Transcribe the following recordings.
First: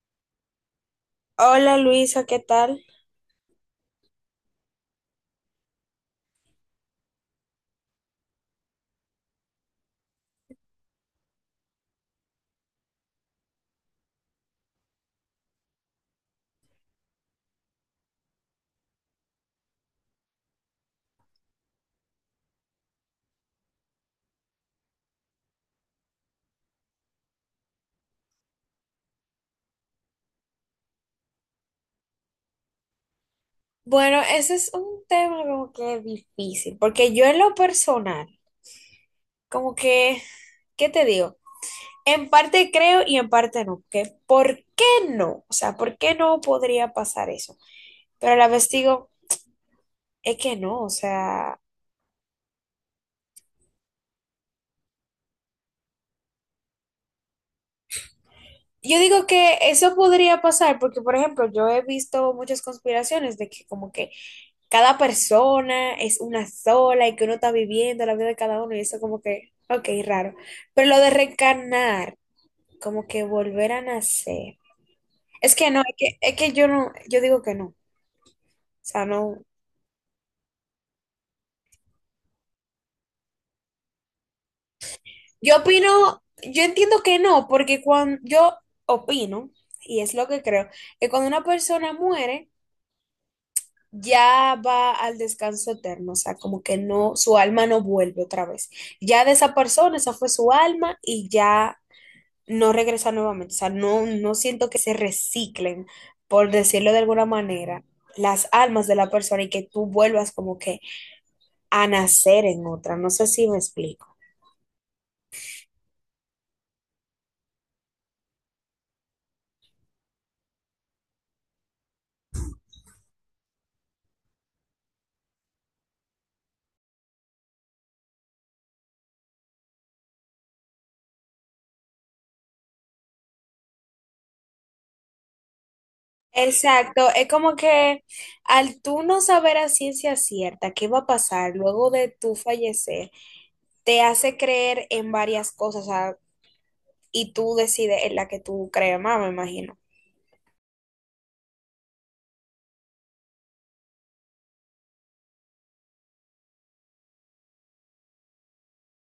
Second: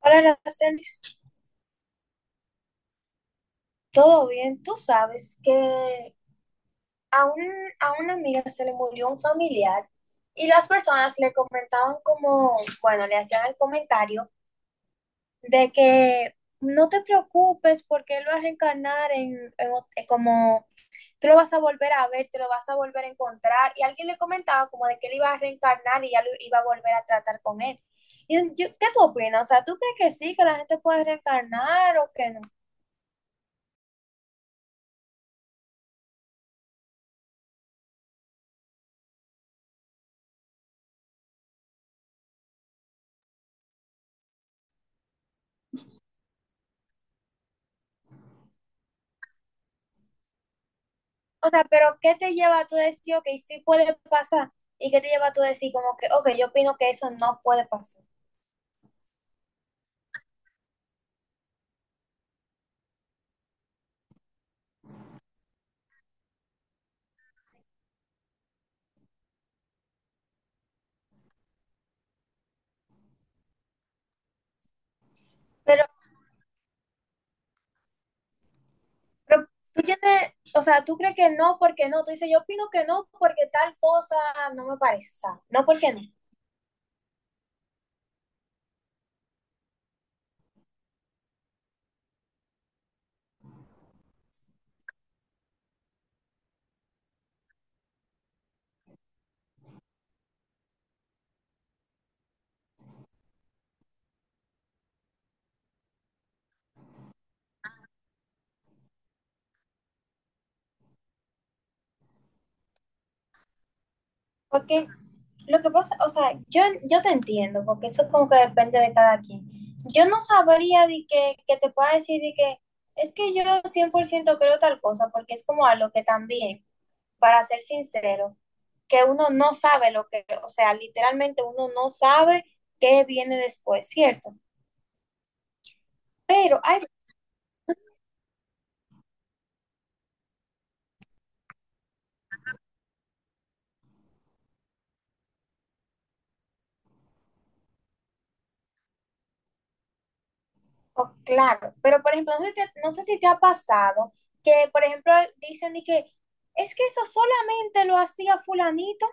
Hola, Aracelis. Hola Luisa, ¿qué tal? ¿Todo bien? Tú sabes que a, un, a una amiga se le murió un familiar y las personas le comentaban como, bueno, le hacían el comentario de que no te preocupes porque él va a reencarnar como, tú lo vas a volver a ver, te lo vas a volver a encontrar. Y alguien le comentaba como de que él iba a reencarnar y ya lo iba a volver a tratar con él. ¿Qué tú opinas? O sea, ¿tú crees que sí, que la gente puede reencarnar o que no? Bueno, ese es un tema como que difícil, porque yo en lo personal, como que, ¿qué te digo? En parte creo y en parte no, que ¿por qué no? O sea, ¿por qué no podría pasar eso? Pero a la vez digo, es que no, o O sea, sea, pero ¿qué te lleva a tú decir, ok, sí puede pasar? ¿Y qué te lleva a tú decir como que, ok, yo opino que eso no puede pasar? yo digo que eso podría pasar porque, por ejemplo, yo he visto muchas conspiraciones de que como que cada persona es una sola y que uno está viviendo la vida de cada uno y eso como que, ok, raro. Pero lo de reencarnar, como que volver a nacer. Es que no, Pero, es que yo no, yo digo que no. O sea, no. pero tú tienes, o sea, tú crees que no porque no. Tú dices, yo opino que no porque tal cosa no me parece. O sea, Yo no porque no. opino, yo entiendo que no, porque cuando yo opino, y es lo que creo, que cuando una persona muere, ya va al descanso eterno, o sea, como que no, su alma no vuelve otra vez. Ya de esa persona, esa fue su alma y ya no regresa nuevamente. O sea, no, no siento que se reciclen, por decirlo de alguna manera, las almas de la persona y que tú vuelvas como que a nacer en otra. No sé si me explico. Porque lo que pasa, o sea, yo te entiendo, porque eso como que depende de cada quien. Yo no sabría de que te pueda decir de que es que yo 100% creo tal cosa, porque es como algo que también para ser sincero, que uno no sabe lo que, o sea, literalmente uno no sabe qué viene después, ¿cierto? Pero hay, Exacto, es como que al tú no saber a ciencia cierta qué va a pasar luego de tu fallecer, te hace creer en varias cosas, o sea, y tú decides en la que tú crees más, me imagino. oh, claro, pero por ejemplo, no sé, no sé si te ha pasado que, por ejemplo, dicen de que es que eso solamente lo hacía fulanito.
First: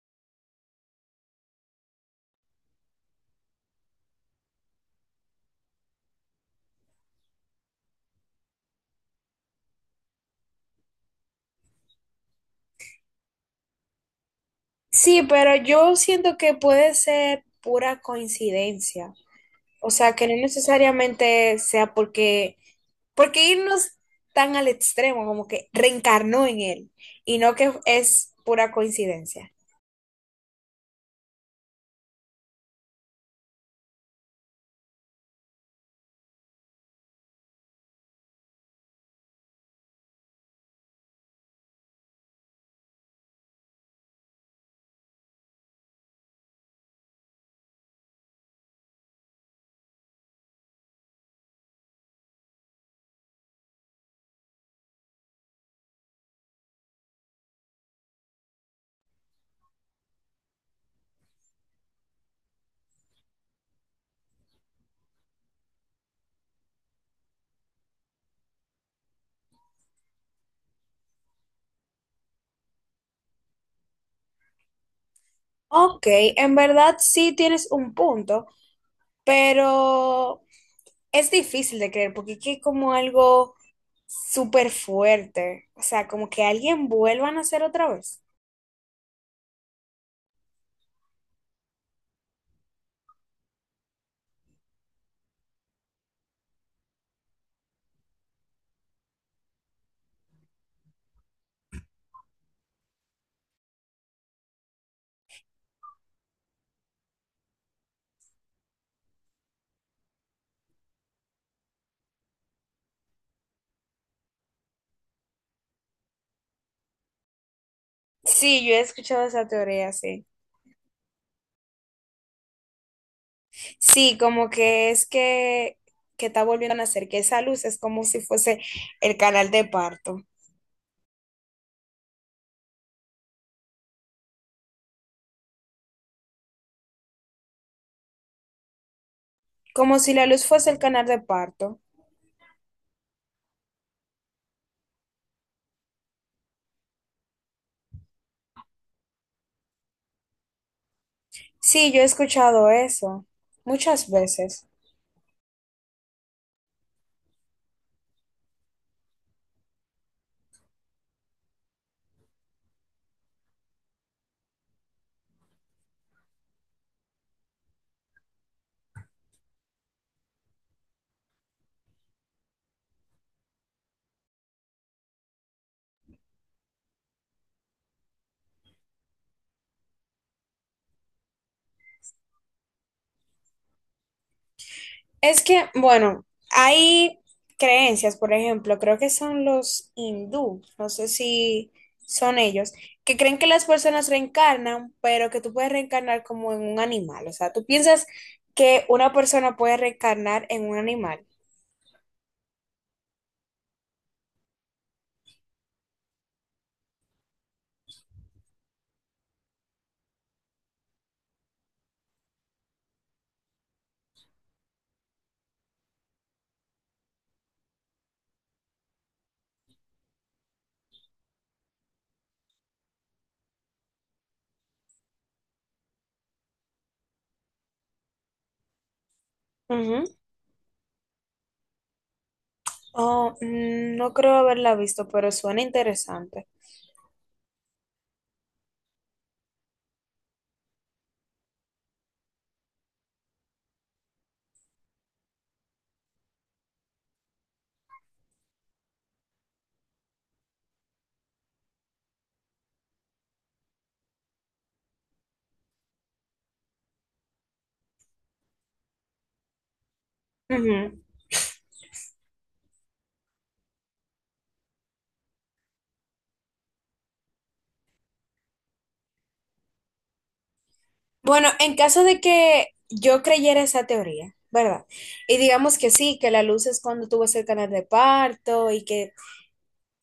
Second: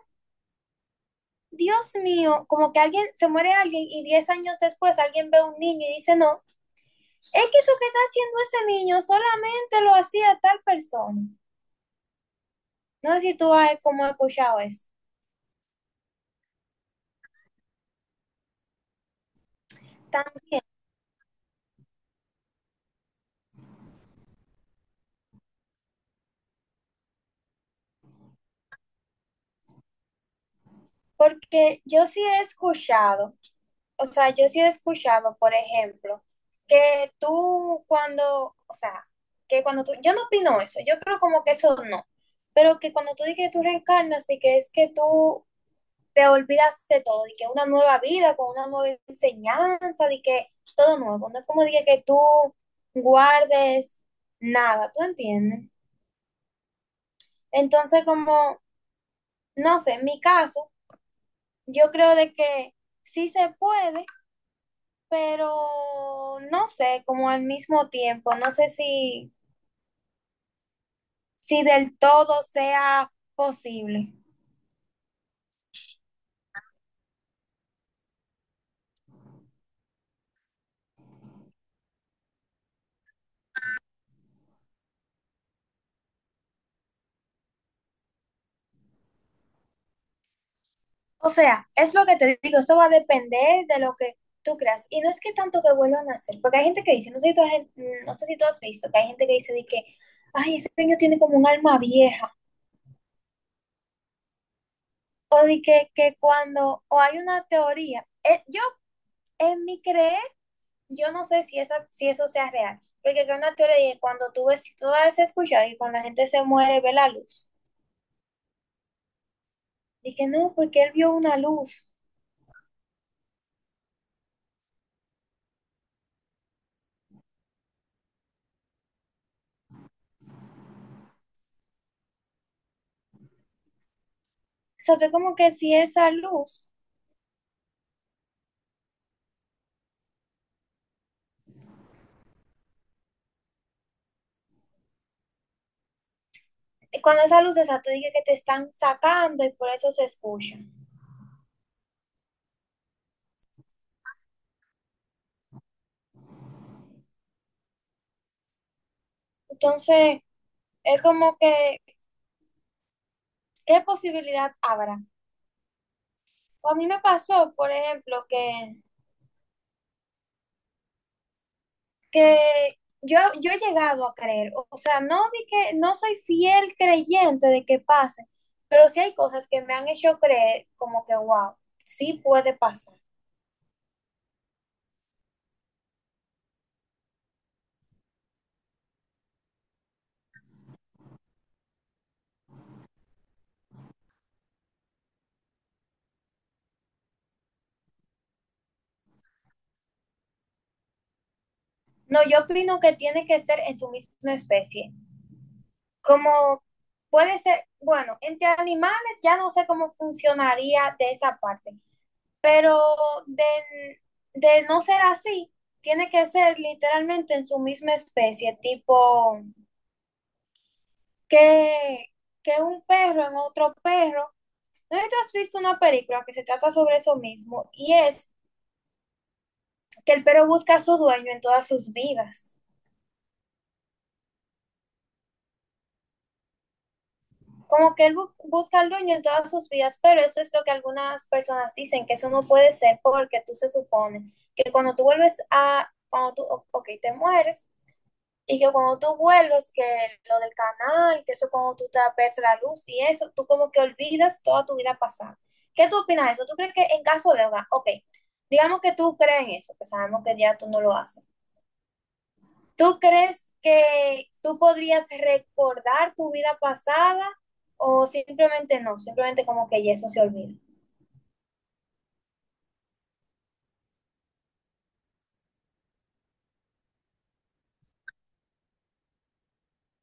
Dios mío, como que alguien se muere alguien y 10 años después alguien ve a un niño y dice, no, es que eso que está haciendo ese niño solamente lo hacía tal persona. No sé si tú has como escuchado eso. Sí, pero yo siento que puede ser pura coincidencia. O sea, que no También. necesariamente sea porque, irnos tan al extremo, como que reencarnó en él, y no que es pura coincidencia. Porque yo sí he escuchado, o sea, yo sí he escuchado, por ejemplo, que tú cuando, o sea, que cuando tú, yo no opino eso, yo creo como que eso no, pero que cuando tú dices que tú reencarnas y que es que tú te olvidas de todo, y que una nueva vida con una nueva enseñanza, y que todo nuevo, no es como dije que tú guardes nada, ¿tú entiendes? Entonces, como, no sé, en mi caso, yo creo de que sí se puede pero no sé, como al mismo tiempo, no sé si, si del todo sea posible. Ok, en verdad sí tienes un punto, pero es difícil de creer porque es que es como algo súper fuerte, o sea, como que alguien vuelva a nacer otra vez. O sea, es lo que te digo, eso va a depender de lo que tú creas. Y no es que tanto que vuelvan a hacer, porque hay gente que dice, no sé si tú has, no sé si tú has visto, que hay gente que dice de que, ay, ese niño tiene como un alma vieja, o de que cuando, o hay una teoría, yo en mi creer yo no sé si, esa, si eso sea real, porque acá en la teoría es cuando tú ves, tú has escuchado y cuando la gente se muere ve la luz. Sí, yo he escuchado esa teoría, sí. Dije, no, porque él vio una luz. Sí, como que que está volviendo a nacer, que esa luz es como si fuese el canal de parto, O sea, tú como que si esa luz, como si la luz fuese el canal de parto. cuando esa luz, esa tú dije que te están sacando y por eso se escucha. Sí, yo he escuchado eso muchas veces. Entonces, es como que, ¿qué posibilidad habrá? O a mí me pasó, por ejemplo, que yo he llegado a creer, o sea, no di que no soy fiel creyente de que pase, pero sí hay cosas que me han hecho creer como que, wow, sí puede pasar. Es que, bueno, hay creencias, por ejemplo, creo que son los hindú, no sé si son ellos, que creen que las personas reencarnan, pero que tú puedes reencarnar como en un animal. O sea, tú piensas que una persona puede reencarnar en un animal. No, yo opino que tiene que ser en su misma especie. Como puede ser, bueno, entre animales ya no sé cómo funcionaría de esa parte, pero de, de no ser así, tiene que ser literalmente en su misma especie, tipo que, que un perro en otro perro. ¿No sé si tú has visto una película que se trata sobre eso mismo? Y es Ujú. que el perro busca a su dueño en todas sus vidas. Oh, no creo haberla visto, pero suena interesante. Como que él busca al dueño en todas sus vidas, pero eso es lo que algunas personas dicen, que eso no puede ser porque tú se supone que cuando tú vuelves a, cuando tú, ok, te mueres, y que cuando tú vuelves, que lo del canal, que eso cuando tú te ves la luz y eso, tú como que olvidas toda tu vida pasada. ¿Qué tú opinas de eso? ¿Tú crees que en caso de, ok, digamos que tú crees en eso, que sabemos que ya tú no lo Ujú. haces, ¿tú crees que tú podrías recordar tu vida pasada o simplemente no? Simplemente como que ya eso se olvida. Bueno, en caso de que yo creyera esa teoría, ¿verdad? Y digamos que sí, que la luz es cuando tú vas al canal de parto y que,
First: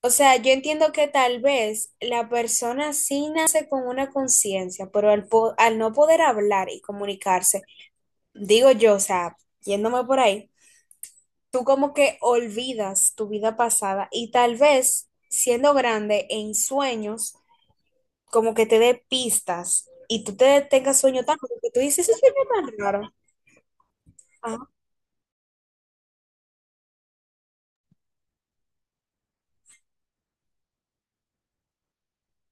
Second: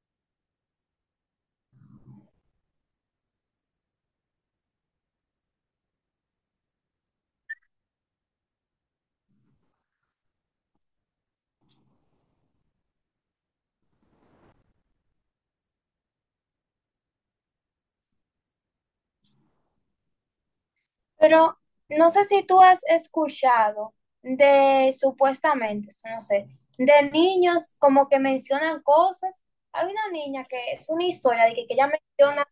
o sea, yo entiendo que tal vez la persona sí nace con una conciencia, pero al no poder hablar y comunicarse, digo yo, o sea, yéndome por ahí, tú como que olvidas tu vida pasada y tal vez siendo grande en sueños, como que te dé pistas y tú te tengas sueño tan raro Pero que tú dices, no ese sé sueño si tú tan has raro. escuchado Ajá. de supuestamente, esto no sé, de niños como que mencionan cosas. Hay una niña que es una historia de que ella menciona,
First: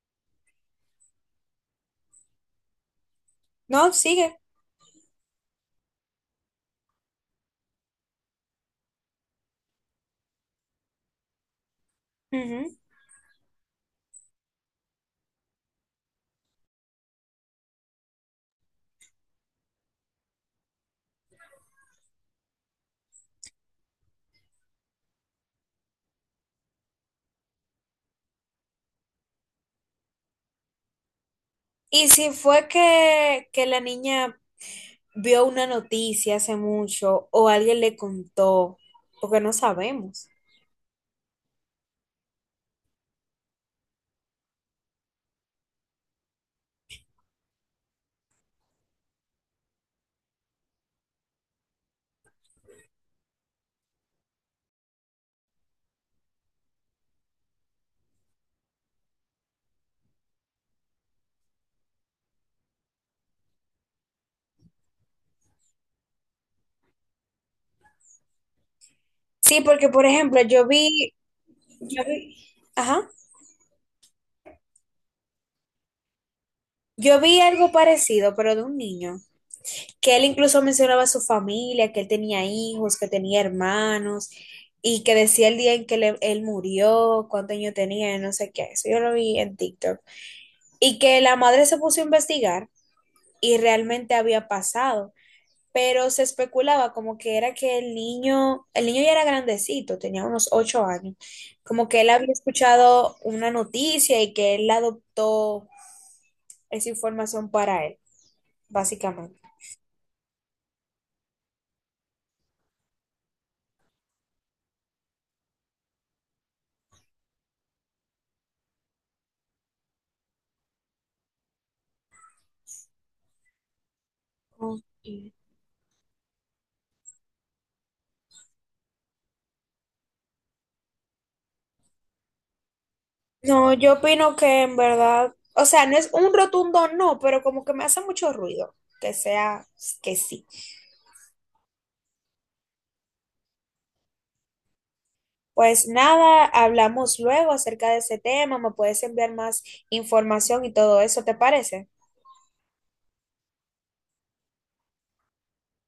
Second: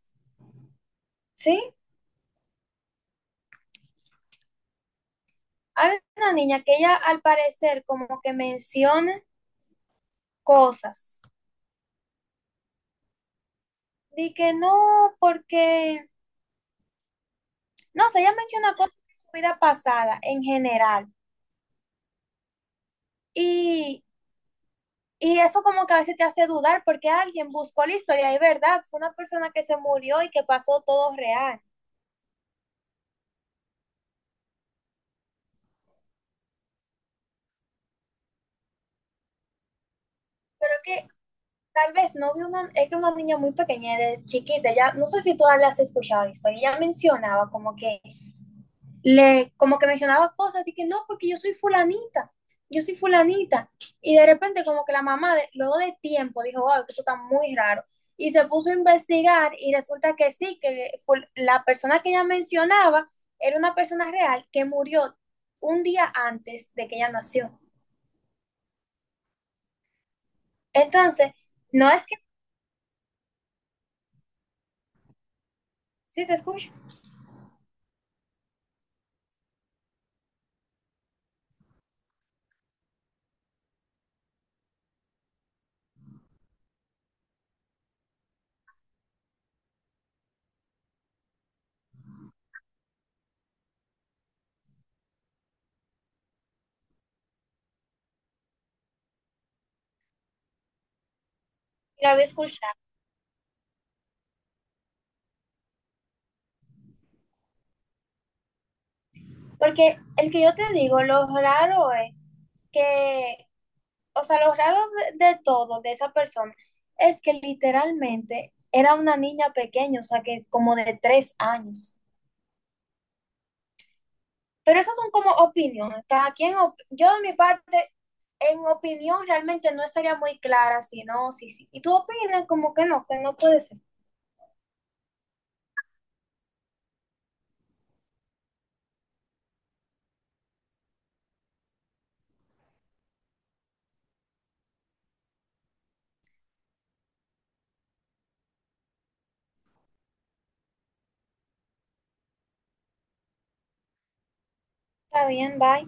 sí, No, sigue. hay una niña que ella al parecer como que menciona cosas. Ujú. De que no, porque, no sé, ella menciona cosas de su vida pasada en general. Y, y eso como que a veces te hace dudar porque alguien buscó la historia y verdad, fue una persona que se murió y que pasó todo real. Y si fue que la niña vio una noticia hace mucho o alguien le contó, porque no sabemos. Pero que tal vez no vi una, era una niña muy pequeña, de chiquita, ya, no sé si todas las has escuchado esto, y ella mencionaba como que, le, como que mencionaba cosas y que no, porque yo soy fulanita, yo soy fulanita. Y de repente como que la mamá, luego de tiempo, dijo, wow, que eso está muy raro. Y se puso a investigar y resulta que sí, que la persona que ella mencionaba era una persona real que murió un día antes de que ella nació. Sí, porque por ejemplo, Entonces, no yo es que, vi, ajá, sí te escucho, yo vi algo parecido, pero de un niño, que él incluso mencionaba a su familia, que él tenía hijos, que tenía hermanos, y que decía el día en que él murió, cuántos años tenía, no sé qué. Eso yo lo vi en TikTok. Y que la madre se puso a investigar y realmente había pasado. Pero se especulaba como que era que el niño ya era grandecito, tenía unos 8 años, como que él la había había escuchado. escuchado una noticia y que él adoptó esa información para él, básicamente. Porque el que yo te digo, lo raro es que, o sea, lo raro de todo, de esa persona, es que literalmente era una niña pequeña, o sea, que como de 3 años. Pero Ok. esas son como opiniones. Cada quien, yo de mi parte, en opinión realmente no estaría muy clara, si no, sí, sí. Y tú opinas como que no puede No, ser. yo opino que en verdad, o sea, no es un rotundo no, pero como que me hace mucho ruido que sea que sí. Pues nada, hablamos luego acerca de ese tema, me puedes enviar más información y todo eso, ¿te parece? Está bien, bye.